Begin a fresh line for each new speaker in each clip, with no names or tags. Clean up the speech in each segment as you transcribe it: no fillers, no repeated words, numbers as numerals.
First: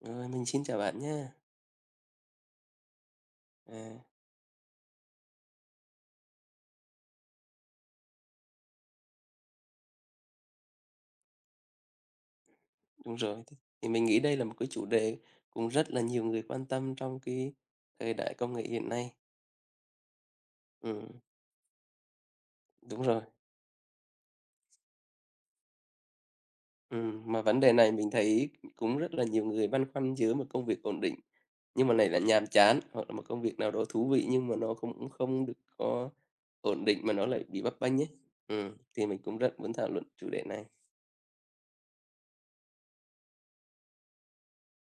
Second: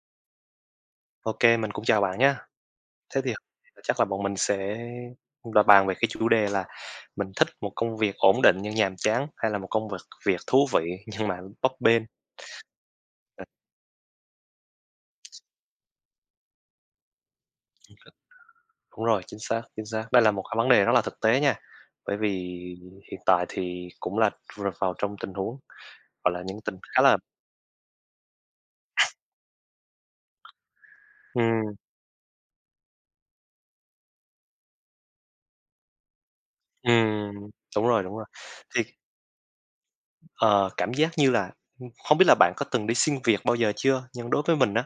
Rồi, mình xin chào bạn nha.
OK, mình cũng chào bạn nhé. Thế thì
À,
chắc là bọn mình sẽ là bàn về cái chủ đề là mình thích một công việc ổn định nhưng nhàm chán hay là một công việc việc thú vị nhưng mà bấp bênh.
đúng rồi, thì mình nghĩ đây là một cái chủ đề cũng rất là nhiều người quan tâm trong cái thời đại công nghệ hiện
Đúng
nay.
rồi, chính xác, chính xác. Đây là một cái vấn đề rất là
Ừm,
thực tế nha, bởi vì
đúng
hiện
rồi.
tại thì cũng là rơi vào trong tình huống, gọi là, những tình khá là
Mà vấn đề này mình thấy cũng rất là nhiều người băn khoăn giữa một công việc ổn định,
ừm,
nhưng mà này là nhàm chán, hoặc là một công việc nào đó thú vị nhưng mà nó cũng không được có ổn định mà nó
ừm,
lại bị bấp
đúng
bênh
rồi,
ấy.
đúng rồi. Thì
Thì mình cũng rất muốn thảo luận chủ đề này.
Ờ, cảm giác như là không biết là bạn có từng đi xin việc bao giờ chưa? Nhưng đối với mình á,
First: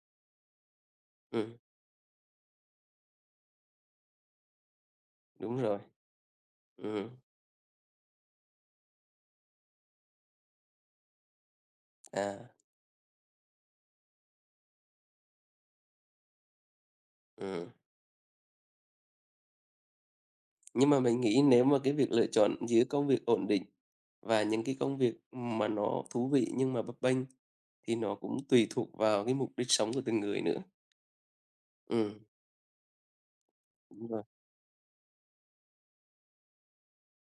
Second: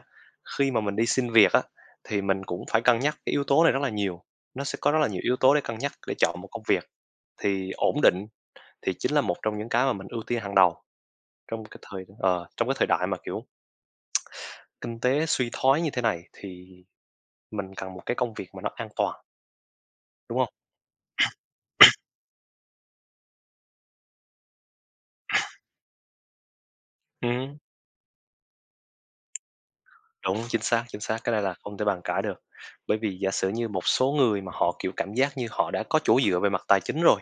khi mà mình đi xin việc
Ừm,
á, thì mình cũng phải cân nhắc cái yếu tố này rất là nhiều. Nó sẽ có rất là nhiều yếu tố để
đúng
cân
rồi.
nhắc để chọn một công việc,
Ừm,
thì ổn định thì chính là một trong những cái mà mình ưu tiên hàng đầu trong cái
à,
trong cái thời đại mà, kiểu, kinh tế suy thoái như thế này thì
ừm.
mình cần một cái công việc mà nó an toàn, đúng không?
Nhưng mà mình nghĩ nếu mà cái việc lựa chọn giữa công việc ổn định và những cái công việc mà nó thú vị nhưng mà bấp bênh
Ừm,
thì nó cũng tùy thuộc vào cái mục đích sống của từng
đúng,
người nữa.
chính xác, cái này là không thể bàn
Ừm,
cãi được. Bởi vì giả sử như một
đúng
số
rồi,
người mà họ, kiểu, cảm giác như họ đã có chỗ dựa về mặt tài chính rồi,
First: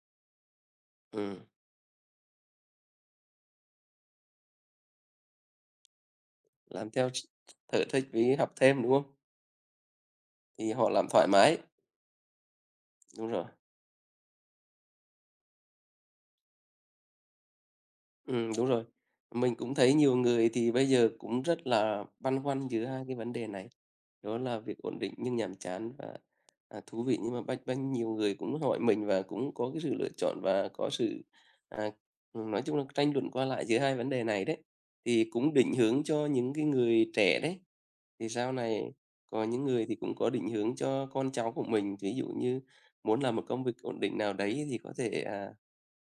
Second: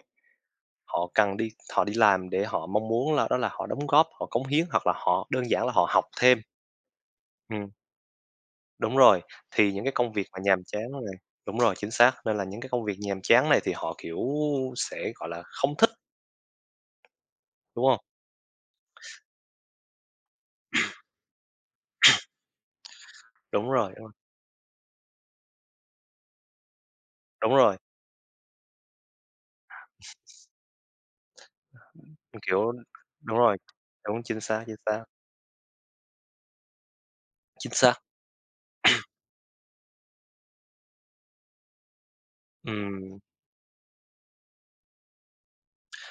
Họ
ừm,
cần đi họ đi làm để họ mong muốn là đó là họ đóng góp, họ cống hiến hoặc là họ đơn giản là họ học thêm.
làm theo
Ừm,
sở thích với học thêm, đúng
đúng
không?
rồi, thì những cái công việc mà nhàm
Thì
chán
họ làm
này
thoải
đúng
mái,
rồi, chính xác, nên là những cái công việc nhàm
đúng rồi.
chán này thì họ, kiểu, sẽ, gọi là, không thích, đúng không?
Đúng rồi. Mình cũng thấy nhiều người thì bây giờ cũng rất là băn khoăn giữa hai cái vấn đề này,
Đúng rồi, đúng rồi,
đó là việc ổn định nhưng nhàm chán và, thú vị. Nhưng mà
đúng
banh
rồi,
banh nhiều người cũng hỏi mình và cũng có cái sự lựa chọn và có sự, à, nói
kiểu
chung là tranh luận
đúng
qua
rồi,
lại giữa hai vấn
đúng,
đề
chính
này đấy.
xác, chính xác,
Thì cũng định hướng cho những cái người trẻ đấy,
chính xác,
thì sau này có những người thì cũng có định hướng cho con cháu của mình, ví dụ như
ừm,
muốn làm một công việc ổn định nào đấy thì có thể,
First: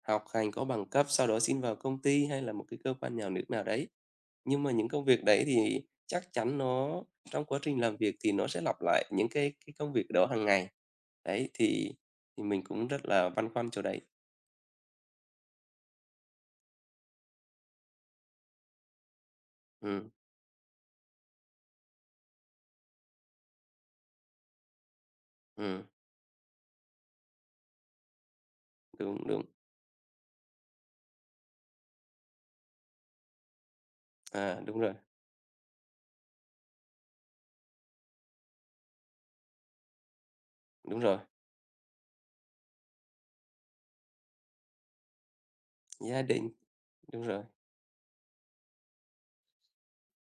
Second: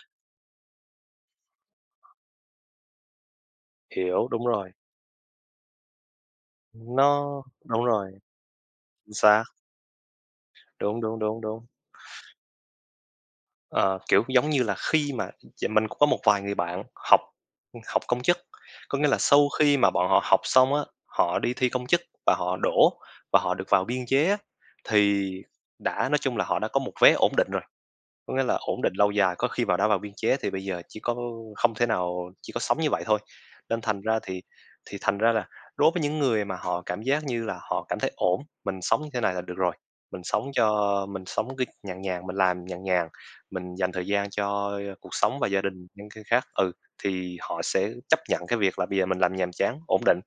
học hành có bằng cấp, sau đó xin vào công ty hay là một cái cơ quan nhà nước nào đấy.
hiểu, đúng
Nhưng
rồi,
mà những công việc đấy thì chắc chắn nó
nó
trong quá trình
đúng
làm
rồi,
việc thì nó sẽ lặp lại
chính
những
xác,
cái công việc đó hàng ngày.
đúng, đúng, đúng,
Đấy,
đúng.
thì mình cũng rất là băn khoăn chỗ
Ờ,
đấy.
kiểu, giống như là, khi mà mình cũng có một vài người bạn học học công chức, có nghĩa là sau khi mà bọn
Ừm,
họ học xong á, họ đi thi công chức và họ đỗ và họ được vào biên chế á, thì
ừm,
đã nói chung là họ đã có một vé ổn định rồi. Có nghĩa là ổn định lâu
đúng,
dài,
đúng.
có khi vào đã vào biên chế thì bây giờ chỉ có không thể nào chỉ có sống như vậy thôi. Nên thành ra thì
À,
thành ra là đối với những người mà họ cảm giác như là họ cảm thấy ổn, mình sống như thế này là được rồi, mình sống cho
đúng rồi,
mình sống cái nhàn nhàn, mình làm nhàn nhàn, mình dành thời gian cho cuộc sống và gia đình, những
gia
cái khác
đình,
ừ,
đúng
thì
rồi.
họ sẽ chấp nhận cái việc là bây giờ mình làm nhàm chán, ổn định.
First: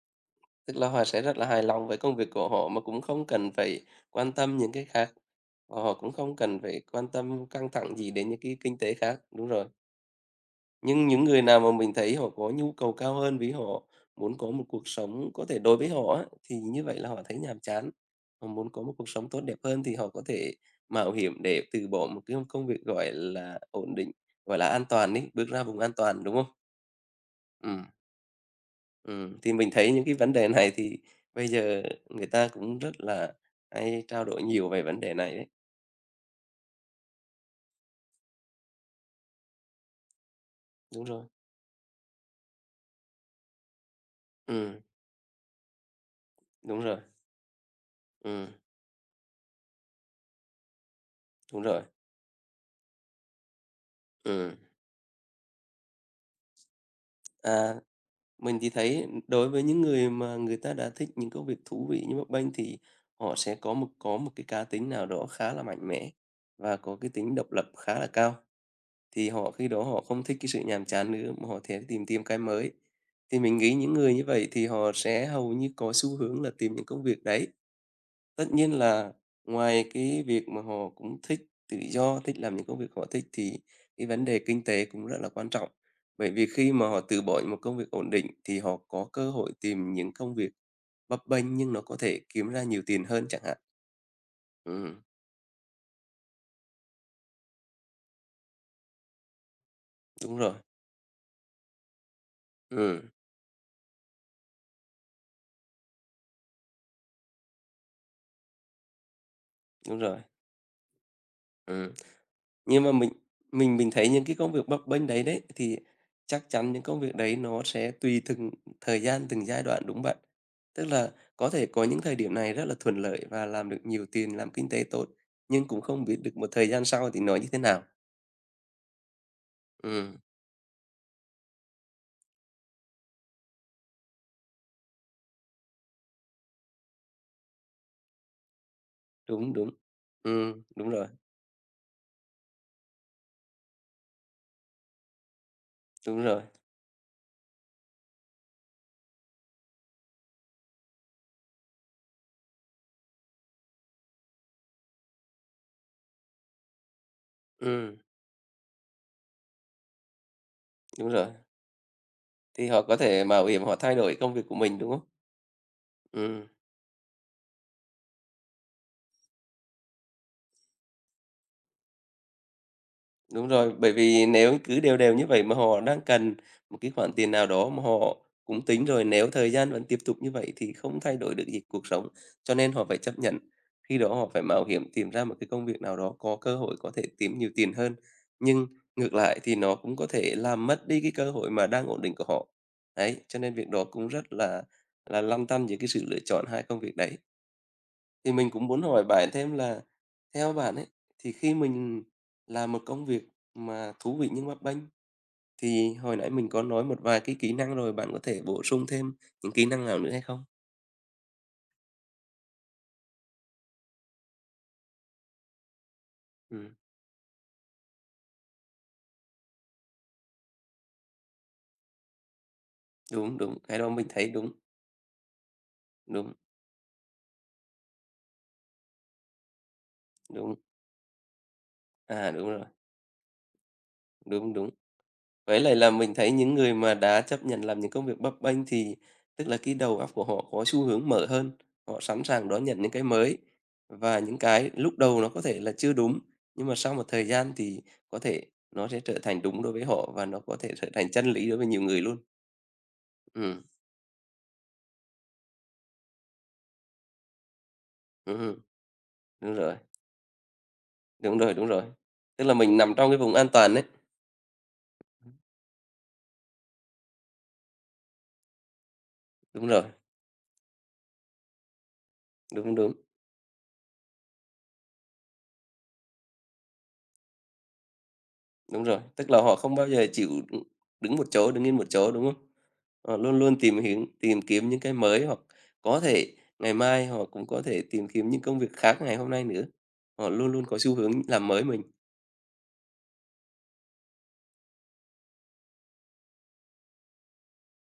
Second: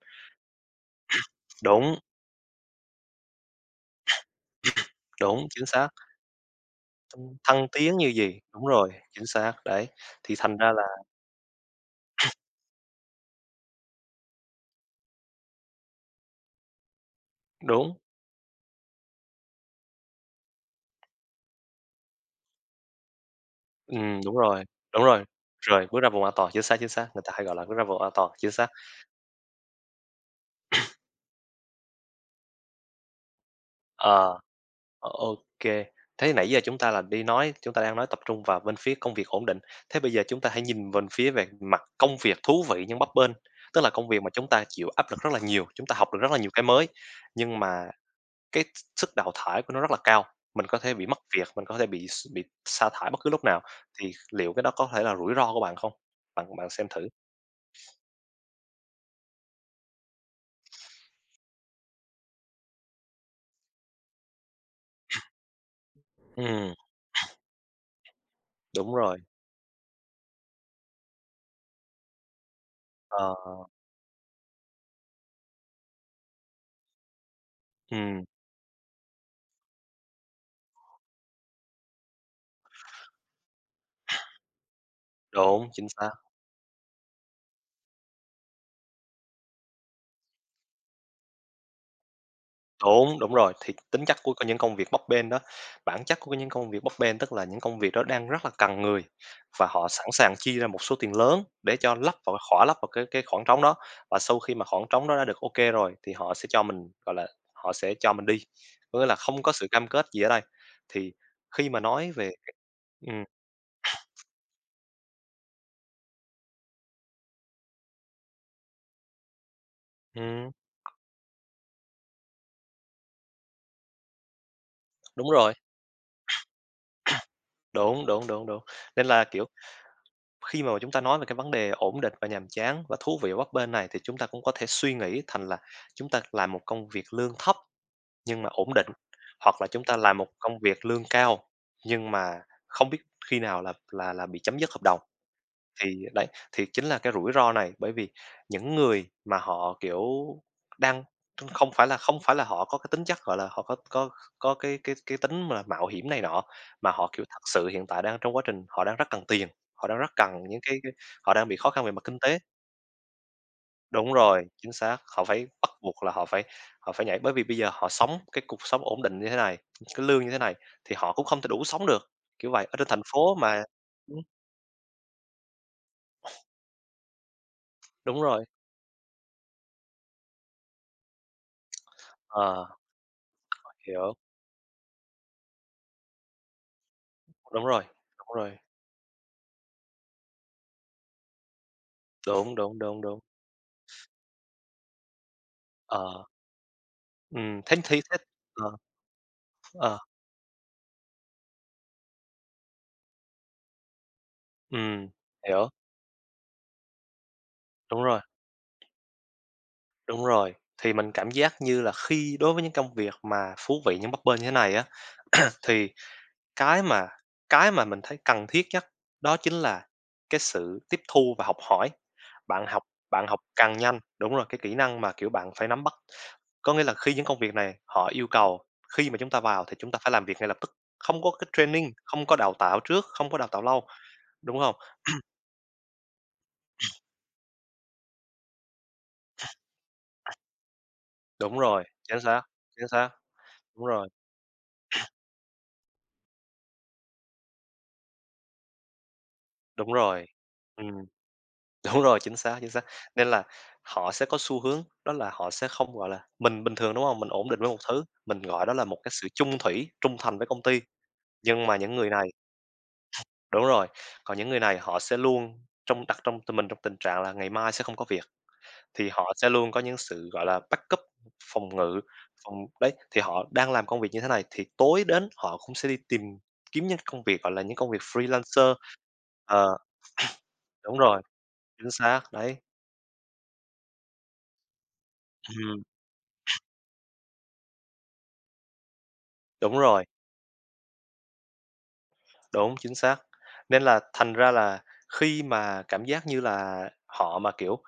Tức là họ sẽ rất là hài lòng
Đúng,
với công việc của họ mà cũng không cần phải quan tâm những cái khác,
đúng, chính
và
xác,
họ cũng không cần phải quan tâm
thăng
căng thẳng
tiến như
gì đến
gì
những cái
đúng
kinh
rồi,
tế khác,
chính
đúng
xác,
rồi.
đấy, thì thành ra là
Nhưng những người nào mà mình thấy họ có nhu cầu cao hơn, vì họ muốn có một cuộc sống có thể đối với họ á, thì như vậy là họ thấy nhàm chán,
đúng.
họ muốn có một cuộc sống tốt đẹp hơn thì họ có thể mạo hiểm để từ bỏ một cái công việc, gọi là, ổn định,
Ừm, đúng
gọi
rồi,
là, an
đúng
toàn
rồi,
ấy, bước ra vùng
rồi,
an
bước ra vùng
toàn,
an
đúng
toàn,
không?
chính xác, người ta hay gọi là bước ra
Ừm.
vùng an toàn, chính xác.
Thì mình thấy những cái vấn đề này thì bây giờ người ta cũng rất là hay trao
Ờ,
đổi nhiều về vấn
ô
đề này
ô
đấy.
thế nãy giờ chúng ta đang nói tập trung vào bên phía công việc ổn định, thế bây giờ chúng ta hãy nhìn
Đúng
bên
rồi.
phía về mặt công việc thú vị nhưng bấp bênh, tức là công việc mà chúng ta
Ừm,
chịu áp lực rất là nhiều, chúng ta học được rất là nhiều cái
đúng
mới,
rồi.
nhưng mà
Ừm,
cái sức đào thải của nó rất là cao, mình có thể bị mất việc,
đúng
mình có
rồi.
thể bị sa thải bất cứ lúc nào, thì liệu
Ừm,
cái đó có thể là rủi ro của bạn không? Bạn bạn xem thử.
à Mình thì thấy đối với những người mà người ta đã thích những công việc thú vị như bấp bênh thì họ sẽ có một cái cá tính nào đó khá là mạnh mẽ
Ừm,
và có cái tính độc lập khá là cao.
đúng rồi,
Thì họ khi đó họ không thích cái sự nhàm chán nữa mà họ sẽ tìm tìm cái mới.
ờ.
Thì mình nghĩ những người như vậy thì họ sẽ hầu như có xu hướng là tìm những công việc đấy.
Ừm,
Tất nhiên là ngoài cái việc mà họ cũng thích tự do, thích làm những công việc họ thích thì cái vấn đề kinh tế cũng rất là quan
đúng,
trọng.
chính xác.
Bởi vì khi mà họ từ bỏ một công việc ổn định thì họ có cơ hội tìm những công việc bấp bênh nhưng nó có thể kiếm ra nhiều tiền
Đúng,
hơn
đúng
chẳng
rồi,
hạn.
thì tính chất của những công việc bấp
Ừm,
bênh đó, bản chất của những công việc bấp bênh tức là những công việc đó đang rất là cần người và họ sẵn sàng
đúng rồi.
chi ra một số tiền lớn để cho lấp vào khỏa lấp vào
Ừm,
cái khoảng trống đó. Và sau khi mà khoảng trống đó đã được ok rồi thì họ sẽ cho mình, gọi là, họ sẽ cho mình đi, có nghĩa là không có sự cam
đúng
kết
rồi.
gì ở đây. Thì khi mà
Ừ,
nói về
Nhưng mà mình
ừm,
mình mình thấy những cái công việc bấp bênh đấy đấy, thì chắc chắn những công việc đấy nó sẽ tùy từng thời gian, từng giai đoạn, đúng bạn?
ừm,
Tức là có thể có những thời điểm này rất là thuận lợi và làm được nhiều tiền, làm kinh tế tốt,
đúng rồi,
nhưng cũng không biết được một thời gian sau thì nó như thế nào.
đúng, đúng, đúng, đúng, nên là, kiểu
Ừ
Khi mà chúng ta nói về cái vấn đề ổn định và nhàm chán và thú vị ở bấp bênh này thì chúng ta cũng có thể suy nghĩ thành là chúng ta làm một công việc lương thấp nhưng mà ổn định,
đúng,
hoặc là
đúng.
chúng ta làm một
Ừ
công việc
đúng
lương
rồi,
cao nhưng mà không biết khi nào là bị chấm dứt hợp đồng. Thì
đúng
đấy,
rồi.
thì chính là cái rủi ro này, bởi vì những người mà họ, kiểu, đang không phải là họ có cái tính chất, gọi là, họ có cái tính mà mạo hiểm này nọ, mà họ, kiểu, thật sự hiện
Ừ
tại đang trong quá trình họ đang rất cần tiền, họ đang rất cần những cái
đúng rồi.
họ đang bị khó khăn về mặt kinh tế.
Thì họ có thể mạo hiểm họ thay
Đúng
đổi công
rồi,
việc của
chính
mình, đúng
xác,
không?
họ phải bắt buộc là
Ừ.
họ phải nhảy, bởi vì bây giờ họ sống cái cuộc sống ổn định như thế này, cái lương như thế này thì họ cũng không thể đủ sống được, kiểu vậy, ở trên thành phố
Đúng
mà
rồi, bởi
ừm,
vì nếu cứ đều đều như vậy mà họ đang cần một cái khoản tiền nào đó mà họ
đúng rồi,
cũng tính rồi, nếu thời gian vẫn tiếp tục như vậy thì không thay đổi được gì cuộc sống, cho
ờ,
nên họ phải chấp nhận. Khi đó
hiểu.
họ phải mạo hiểm tìm ra một cái công việc nào đó có cơ hội có thể kiếm nhiều
Đúng
tiền
rồi,
hơn,
đúng rồi,
nhưng ngược lại thì nó cũng có thể làm mất đi cái cơ hội mà đang ổn định của họ.
đúng, đúng, đúng,
Đấy,
đúng.
cho nên việc đó cũng rất là lăn tăn giữa cái sự lựa
Ờ,
chọn hai công việc đấy.
thế thì thế
Thì mình cũng
ờ,
muốn hỏi bạn thêm là
ờ,
theo bạn ấy, thì khi mình làm một công việc mà thú vị nhưng bấp bênh,
ừm, hiểu,
thì hồi nãy mình có nói một vài cái kỹ năng rồi,
đúng
bạn
rồi,
có thể bổ sung thêm những kỹ năng nào nữa hay
đúng
không?
rồi. Thì mình cảm giác như là khi đối với những công việc mà thú vị, những bấp bênh như thế này á, thì
Ừm,
Cái mà cái mà mình thấy cần thiết nhất đó chính là cái sự tiếp thu và học hỏi. Bạn học bạn
đúng,
học
đúng,
càng
cái đó
nhanh
mình thấy
đúng rồi,
đúng,
cái kỹ năng mà, kiểu, bạn phải nắm bắt.
đúng,
Có nghĩa là khi những công việc này họ yêu cầu khi mà chúng ta vào thì chúng ta phải làm việc ngay
đúng.
lập tức, không có cái training, không
À,
có
đúng
đào
rồi,
tạo trước, không có đào tạo lâu,
đúng,
đúng
đúng.
không?
Với lại là mình thấy những người mà đã chấp nhận làm những công việc bấp bênh thì tức là cái đầu óc của họ có xu hướng mở hơn,
Đúng rồi,
họ sẵn sàng đón nhận
chính
những cái
xác,
mới
đúng rồi,
và những cái lúc đầu nó có thể là chưa đúng, nhưng mà sau một thời gian thì có thể nó sẽ trở thành đúng đối với
đúng
họ
rồi.
và nó có thể
Ừm.
trở thành chân lý đối với nhiều người
Đúng
luôn.
rồi, chính xác, chính xác. Nên là
Ừm,
họ sẽ có xu hướng đó là họ sẽ không, gọi là mình bình thường, đúng hông? Mình ổn định với một thứ, mình
ừm,
gọi đó là một cái sự
đúng
chung
rồi,
thủy, trung thành với công ty.
đúng rồi,
Nhưng
đúng
mà
rồi.
những người này
Tức là mình nằm trong cái vùng an
đúng
toàn đấy.
rồi, còn những người này họ sẽ luôn trong đặt trong tụi mình trong tình trạng là ngày mai sẽ không có việc, thì họ sẽ
Đúng
luôn có
rồi,
những sự, gọi là, backup, phòng ngự, phòng
đúng,
đấy,
đúng.
thì họ đang làm công việc như thế này thì tối đến họ cũng sẽ đi tìm kiếm những công việc, gọi là, những công việc freelancer.
Đúng rồi, tức là họ không
Ờ,
bao giờ chịu, ừ,
đúng
đứng
rồi,
một chỗ, đứng yên một
chính
chỗ,
xác,
đúng không?
đấy.
Họ luôn luôn tìm kiếm những cái mới hoặc
Ừm,
có thể ngày mai họ cũng có thể tìm kiếm những công việc khác ngày hôm nay nữa.
đúng rồi.
Họ luôn luôn có xu hướng làm mới mình.
Đúng, chính xác. Nên là thành ra là khi mà cảm giác như là họ mà, kiểu,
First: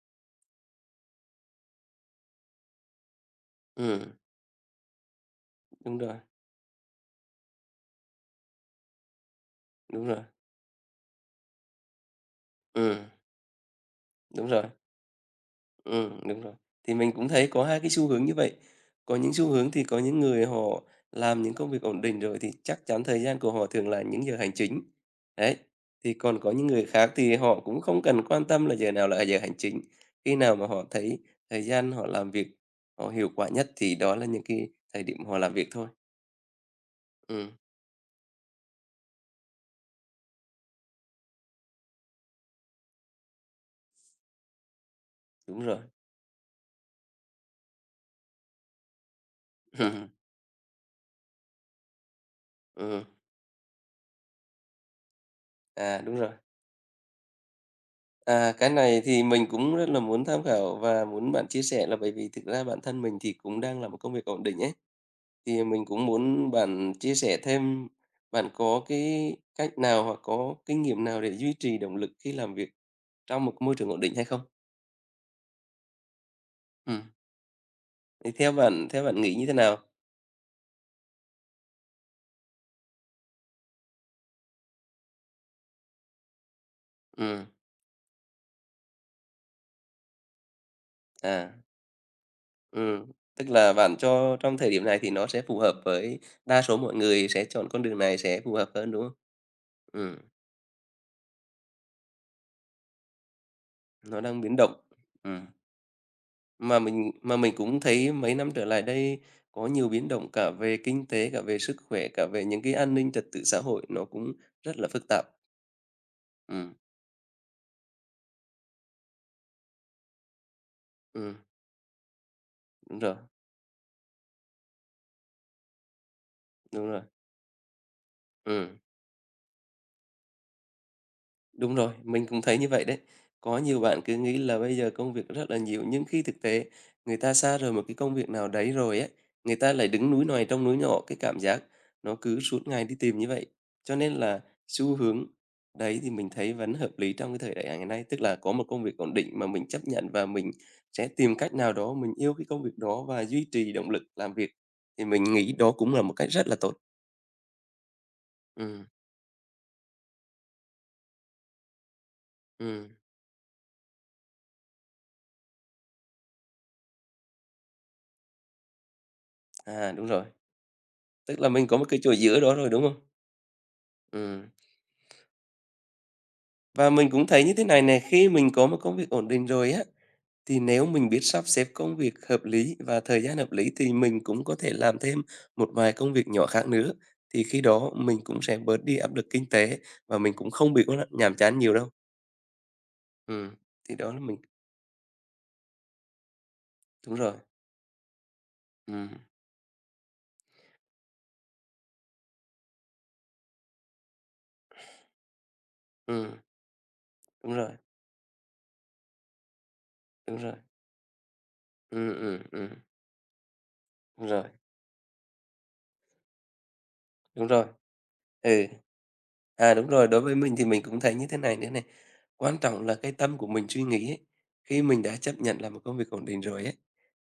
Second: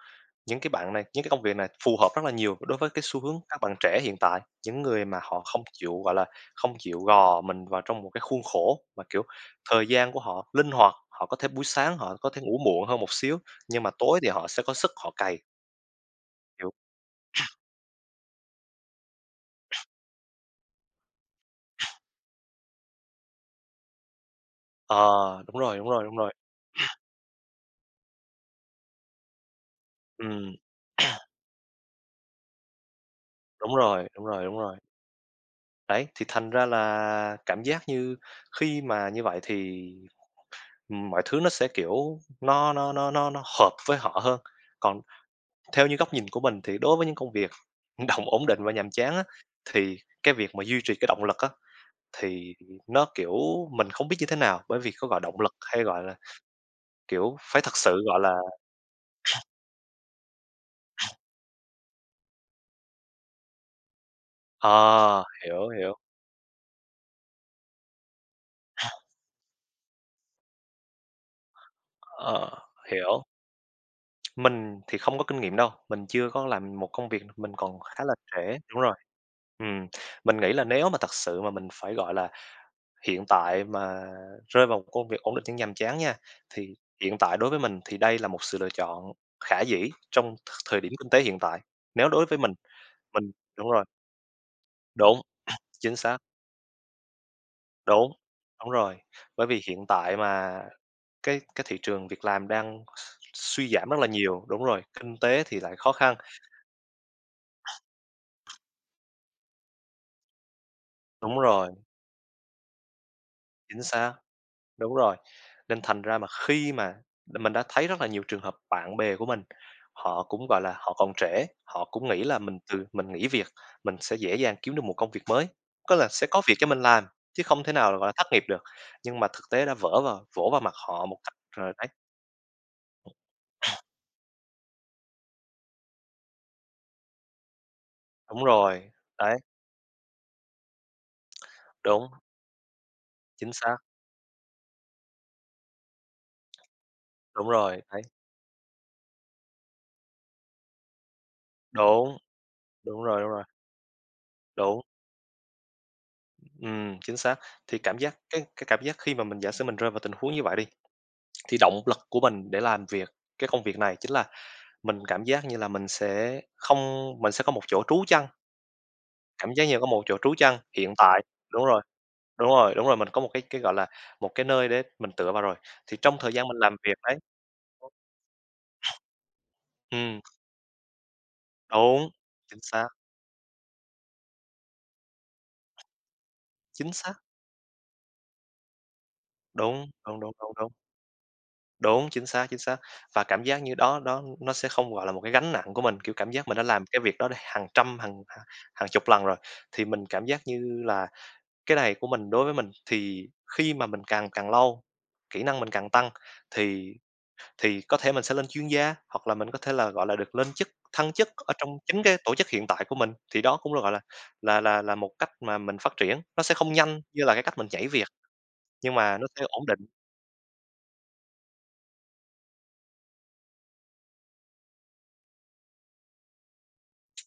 những cái bạn này, những cái công việc này phù hợp rất là nhiều đối với cái xu hướng các bạn trẻ
Ừm,
hiện tại, những người mà họ không
đúng
chịu, gọi
rồi,
là, không chịu gò mình vào trong một cái khuôn khổ mà, kiểu, thời
đúng
gian của
rồi,
họ linh hoạt, họ có thể buổi sáng họ có thể ngủ muộn hơn
ừm,
một xíu, nhưng mà tối thì họ
đúng
sẽ
rồi.
có sức họ cày,
Đúng rồi.
kiểu
Thì mình cũng thấy có hai cái xu hướng như vậy. Có những xu hướng thì có những người họ làm những công việc ổn định rồi thì chắc chắn thời gian của họ thường là những giờ hành chính.
ờ, đúng
Đấy,
rồi, đúng rồi,
thì
đúng rồi.
còn có những người khác thì họ cũng không cần quan tâm là giờ nào là giờ hành chính. Khi
Ừm,
nào mà họ thấy thời gian họ làm việc, họ hiệu quả nhất
đúng
thì
rồi,
đó
đúng
là
rồi,
những
đúng
cái
rồi.
thời điểm họ làm việc thôi.
Đấy, thì thành ra là
Ừm,
cảm giác như khi mà như vậy thì mọi thứ nó sẽ, kiểu, nó hợp với họ hơn. Còn
đúng rồi.
theo như góc nhìn của mình thì đối với những công việc đồng ổn định và nhàm chán á, thì cái việc mà duy trì cái động lực á, thì
Ừm,
nó, kiểu, mình không biết như thế nào, bởi vì có gọi động lực hay, gọi là,
đúng rồi.
kiểu, phải thật sự, gọi là
À, cái này thì mình cũng rất là muốn tham khảo và muốn bạn chia sẻ là bởi vì thực ra bản thân mình thì cũng đang làm một công việc ổn định ấy,
ờ,
thì
hiểu,
mình
hiểu,
cũng muốn bạn chia sẻ thêm, bạn có cái cách nào hoặc có kinh nghiệm nào để duy trì động lực khi
ờ,
làm việc
hiểu.
trong một môi trường ổn định hay không?
Mình thì không có kinh nghiệm đâu, mình chưa có làm một
Ừm,
công việc, mình còn khá là
thì theo
trẻ đúng
bạn
rồi.
nghĩ như thế nào?
Ừm, mình nghĩ là nếu mà thật sự mà mình phải, gọi là Hiện tại mà rơi vào một công việc ổn định nhưng nhàm chán nha, thì hiện tại
Ừm,
đối với mình thì đây là một sự lựa chọn khả dĩ trong thời điểm kinh tế hiện
à,
tại. Nếu đối với
ừm,
mình
tức
đúng
là
rồi,
bạn cho trong thời điểm này thì
đúng,
nó sẽ phù hợp
chính xác,
với đa số mọi người sẽ chọn con đường
đúng,
này sẽ phù hợp
đúng
hơn,
rồi.
đúng không?
Bởi vì hiện tại
Ừm,
mà cái thị trường việc làm đang suy giảm rất là
nó đang
nhiều,
biến
đúng
động.
rồi, kinh tế
Ừm.
thì lại khó khăn,
Mà mình cũng thấy mấy năm trở lại đây có nhiều biến động cả về kinh tế,
đúng
cả về
rồi,
sức khỏe, cả về những cái an ninh trật tự xã
chính
hội nó
xác.
cũng rất là
Đúng
phức
rồi,
tạp.
nên thành ra mà khi
Ừm,
mà mình đã thấy rất là nhiều trường hợp bạn bè của mình, họ cũng, gọi là, họ còn
ừm,
trẻ, họ cũng nghĩ là
đúng
mình
rồi,
nghỉ việc, mình sẽ dễ dàng kiếm được một công việc mới, có là sẽ có việc cho mình
đúng rồi,
làm, chứ không thể nào là, gọi là, thất nghiệp được.
ừm.
Nhưng mà thực tế đã vỡ vào vỗ vào mặt họ một cách
Đúng rồi, mình cũng thấy như vậy đấy. Có nhiều bạn cứ nghĩ là bây giờ công việc rất là nhiều, nhưng khi thực tế người ta xa rời một cái công việc nào đấy
rồi,
rồi ấy
đấy,
người ta lại đứng núi này trong núi nọ, cái cảm giác
đúng,
nó cứ suốt ngày đi tìm như vậy.
chính xác,
Cho nên là xu hướng đấy thì mình thấy vẫn hợp lý trong cái
đúng
thời đại
rồi,
ngày
đấy,
nay, tức là có một công việc ổn định mà mình chấp nhận và mình sẽ tìm cách nào đó mình
đúng,
yêu cái công việc
đúng
đó
rồi,
và
đúng rồi,
duy trì động lực làm việc.
đúng,
Thì mình nghĩ đó cũng là một cách rất là tốt.
chính xác. Thì cảm giác cái cảm
Ừm,
giác khi mà mình giả sử mình rơi vào tình huống như vậy đi, thì động lực của mình để làm
ừm.
việc cái công việc này chính là mình cảm giác như là mình sẽ không, mình sẽ có một chỗ trú chân, cảm giác như có
À,
một
đúng
chỗ
rồi,
trú chân hiện tại.
tức là
Đúng
mình có
rồi,
một cái chỗ giữa
đúng
đó rồi,
rồi,
đúng
đúng rồi,
không?
mình có một cái, gọi là, một cái
Ừm.
nơi để mình tựa vào rồi. Thì trong thời gian mình làm
Và
việc
mình
đấy
cũng thấy như thế này nè, khi mình có một công việc ổn định rồi á,
ừm,
thì nếu mình biết sắp xếp công
đúng,
việc hợp
chính
lý
xác,
và thời gian hợp lý thì mình cũng có thể làm thêm một vài công việc nhỏ khác
chính
nữa.
xác,
Thì khi đó mình cũng sẽ bớt đi áp lực kinh tế
đúng,
và
đúng, đúng,
mình cũng
đúng, đúng,
không bị có nhàm chán nhiều đâu.
đúng, chính xác, chính xác. Và cảm
Ừ,
giác như
thì
đó
đó là
đó
mình
nó sẽ không, gọi là, một cái gánh nặng của mình, kiểu, cảm giác mình đã làm cái
đúng
việc đó
rồi.
hàng trăm, hàng hàng chục
Ừ,
lần rồi, thì mình cảm giác như là cái này của mình đối với mình thì khi mà mình càng càng lâu, kỹ năng mình càng tăng
ừ,
thì
đúng rồi,
thì có thể mình sẽ lên chuyên gia, hoặc là mình có thể là, gọi là, được
đúng
lên
rồi.
chức, thăng chức ở trong chính
Ừ,
cái tổ
ừ,
chức hiện
ừ,
tại của mình, thì đó cũng là, gọi là,
đúng rồi,
là một cách mà mình phát triển. Nó sẽ không nhanh như là cái
đúng
cách
rồi.
mình nhảy việc,
Ừ.
nhưng mà nó sẽ ổn
À,
định.
đúng rồi, đối với mình thì mình cũng thấy như thế này nữa này, quan trọng là cái tâm của mình suy nghĩ ấy, khi mình đã chấp nhận làm một công việc ổn định rồi ấy,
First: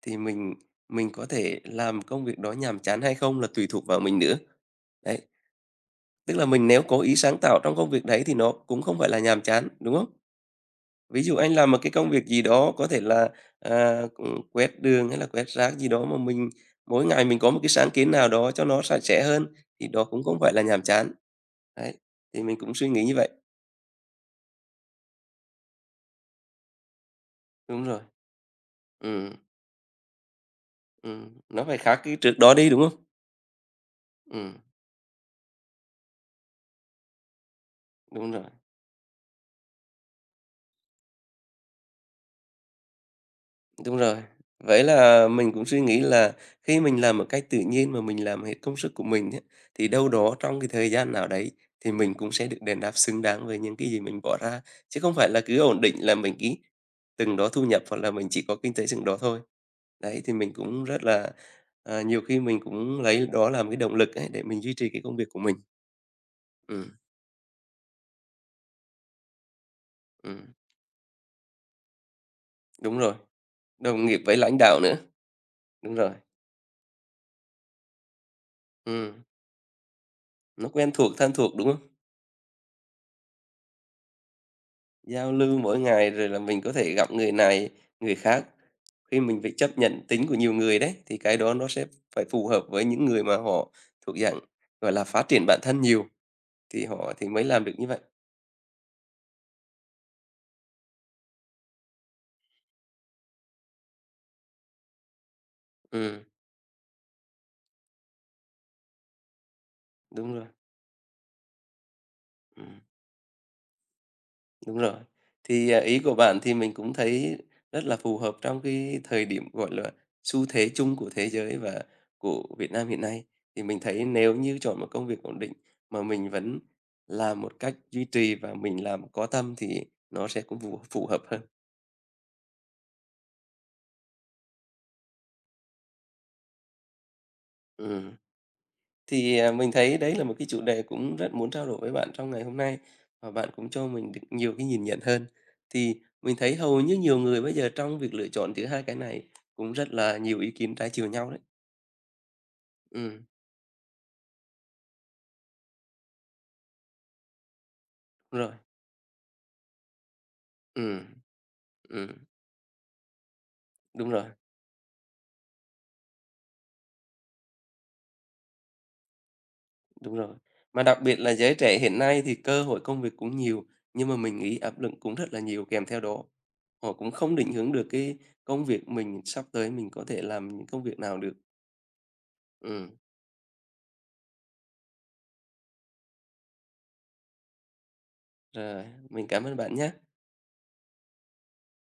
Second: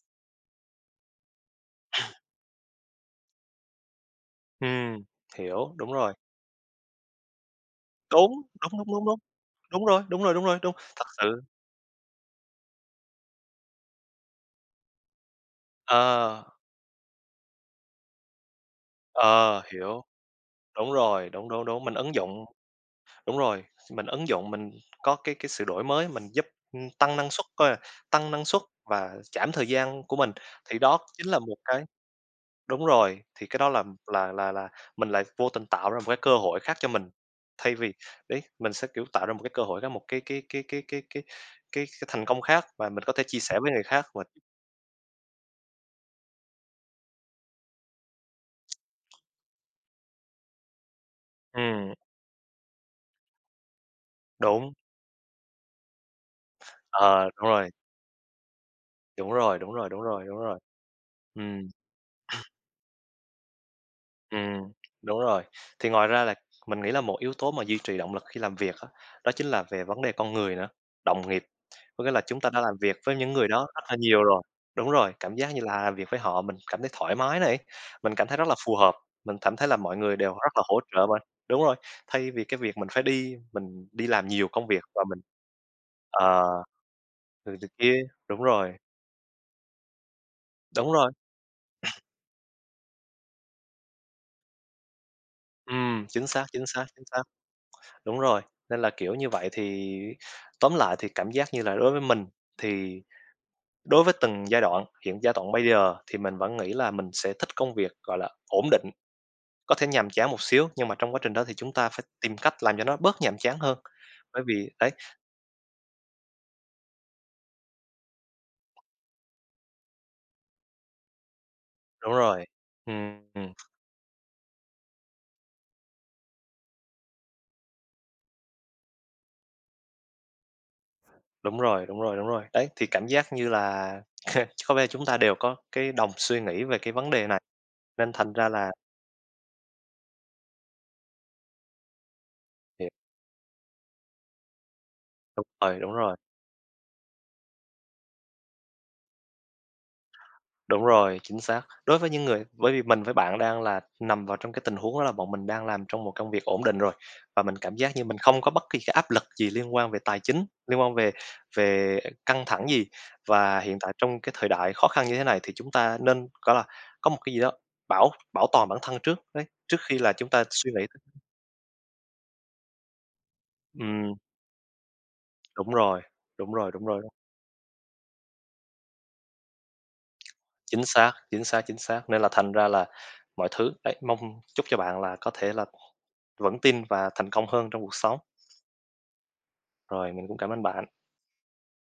thì mình có thể làm công việc đó nhàm chán hay không là tùy thuộc vào mình nữa.
Ừm,
Đấy,
hiểu, đúng rồi.
tức là mình nếu cố ý sáng tạo trong công việc đấy
Đúng,
thì nó
đúng,
cũng
đúng,
không
đúng,
phải
đúng.
là nhàm chán,
Đúng
đúng
rồi,
không?
đúng rồi, đúng rồi, đúng. Thật
Ví dụ
sự
anh làm một cái công việc gì đó có thể là, à, quét đường hay là quét rác gì đó mà
ờ,
mình mỗi ngày mình có một cái sáng kiến nào đó cho nó sạch sẽ hơn
ờ,
thì
hiểu.
đó cũng không phải là nhàm
Đúng
chán.
rồi, đúng, đúng, đúng,
Đấy,
mình ứng
thì
dụng.
mình cũng suy nghĩ như vậy.
Đúng rồi, mình ứng dụng mình có cái sự đổi mới, mình giúp, tăng năng suất coi à,
Đúng rồi,
tăng năng suất và
ừ,
giảm thời gian của mình, thì đó chính là một
nó phải
cái
khác cái trước đó đi, đúng
đúng
không?
rồi, thì cái đó là là là
Ừm,
là mình lại vô tình tạo ra một cái cơ hội khác cho mình. Thay vì
đúng
đấy,
rồi,
mình sẽ, kiểu, tạo ra một cái cơ hội khác, một cái thành công khác mà mình có thể chia sẻ với người
đúng
khác
rồi.
mà
Vậy là mình cũng suy nghĩ là khi mình làm một cách tự nhiên mà mình làm hết công sức của mình á, thì đâu đó trong cái thời gian nào đấy thì
ừm,
mình cũng sẽ được đền đáp xứng đáng với những cái gì mình bỏ ra,
đúng,
chứ không phải là cứ ổn định là mình ký
ờ,
từng
đúng
đó thu
rồi,
nhập hoặc là mình chỉ có kinh tế chừng đó
đúng
thôi.
rồi, đúng rồi, đúng
Đấy,
rồi,
thì
đúng
mình
rồi.
cũng rất là
Ừm.
à, nhiều khi mình cũng lấy đó làm cái động lực ấy để mình
Ừm,
duy trì cái công
đúng
việc của
rồi.
mình.
Thì ngoài ra là mình nghĩ
Ừ,
là một yếu tố mà duy trì động lực khi làm việc á, đó chính là về vấn đề con
ừm,
người nữa, đồng nghiệp. Có nghĩa là chúng ta đã làm việc
đúng rồi,
với những người đó rất là
đồng nghiệp
nhiều
với
rồi.
lãnh đạo
Đúng
nữa.
rồi, cảm giác như là làm
Đúng
việc
rồi,
với họ mình cảm thấy thoải mái này, mình cảm thấy rất là phù hợp,
ừm,
mình cảm thấy là mọi người đều rất là
nó
hỗ
quen
trợ
thuộc,
mình.
thân thuộc,
Đúng
đúng
rồi,
không?
thay vì cái việc mình đi làm nhiều công việc và mình,
Giao lưu mỗi ngày rồi là
ờ,
mình có thể gặp người
rồi này
này,
kia
người
đúng
khác.
rồi,
Khi mình phải chấp nhận tính của nhiều người
đúng
đấy,
rồi.
thì cái đó nó sẽ phải phù hợp với những người mà họ thuộc dạng, gọi là, phát triển bản thân nhiều,
Chính xác, chính
thì
xác, chính
họ
xác.
thì mới làm được như vậy.
Đúng rồi, nên là, kiểu như vậy, thì tóm lại thì cảm giác như là đối với mình thì đối với từng giai đoạn, hiện giai đoạn bây giờ thì
Ừm,
mình vẫn nghĩ là mình sẽ thích công việc, gọi là, ổn định, có thể nhàm chán
đúng
một
rồi,
xíu, nhưng mà trong quá trình đó thì chúng ta phải tìm cách
ừm.
làm cho nó bớt nhàm chán hơn. Bởi vì
Đúng
đấy,
rồi. Thì, à, ý của bạn thì mình cũng thấy rất là phù hợp trong cái thời điểm, gọi là, xu thế chung của thế giới và
đúng
của
rồi,
Việt Nam hiện
ừm,
nay.
ừm,
Thì mình thấy nếu như chọn một công việc ổn định mà mình vẫn làm một cách duy trì và mình làm có tâm thì nó sẽ cũng phù phù hợp hơn.
đúng rồi, đúng rồi, đúng rồi. Đấy, thì cảm giác như là có vẻ chúng ta đều có cái đồng suy nghĩ về cái vấn đề này, nên
Ừm.
thành ra là
Thì, à, mình thấy đấy là một cái chủ đề cũng rất muốn trao đổi với bạn trong ngày hôm nay, và bạn cũng cho mình được nhiều cái nhìn nhận hơn.
đúng rồi, đúng
Thì
rồi.
mình thấy hầu như nhiều người bây giờ trong việc lựa chọn giữa hai cái này cũng rất là nhiều ý kiến
Đúng
trái chiều
rồi,
nhau
chính
đấy.
xác. Đối với những người bởi vì mình với
Ừm,
bạn đang là nằm vào trong cái tình huống đó là bọn mình đang làm trong một công việc ổn định rồi, và mình cảm giác như mình không
đúng
có
rồi,
bất kỳ cái áp lực gì liên quan về tài chính, liên quan
ừm,
về về
ừm,
căng thẳng gì. Và hiện tại
đúng
trong
rồi,
cái thời đại khó khăn như thế này thì chúng ta nên, gọi là, có một cái gì đó bảo bảo toàn bản thân trước đấy, trước khi là
đúng
chúng
rồi.
ta suy
Mà
nghĩ
đặc biệt là giới trẻ hiện nay thì cơ hội công việc cũng nhiều, nhưng
ừm,
mà mình nghĩ áp lực cũng rất là nhiều
đúng
kèm theo
rồi,
đó.
đúng rồi, đúng
Họ
rồi.
cũng không định hướng được cái công việc mình sắp tới mình có thể làm những
Chính
công việc
xác,
nào được.
chính xác, chính xác. Nên là thành ra là
Ừm,
mọi thứ đấy, mong chúc cho bạn là có thể là vững tin và thành công hơn trong cuộc sống.
rồi, mình cảm ơn bạn nhé.
Rồi, mình cũng cảm ơn bạn.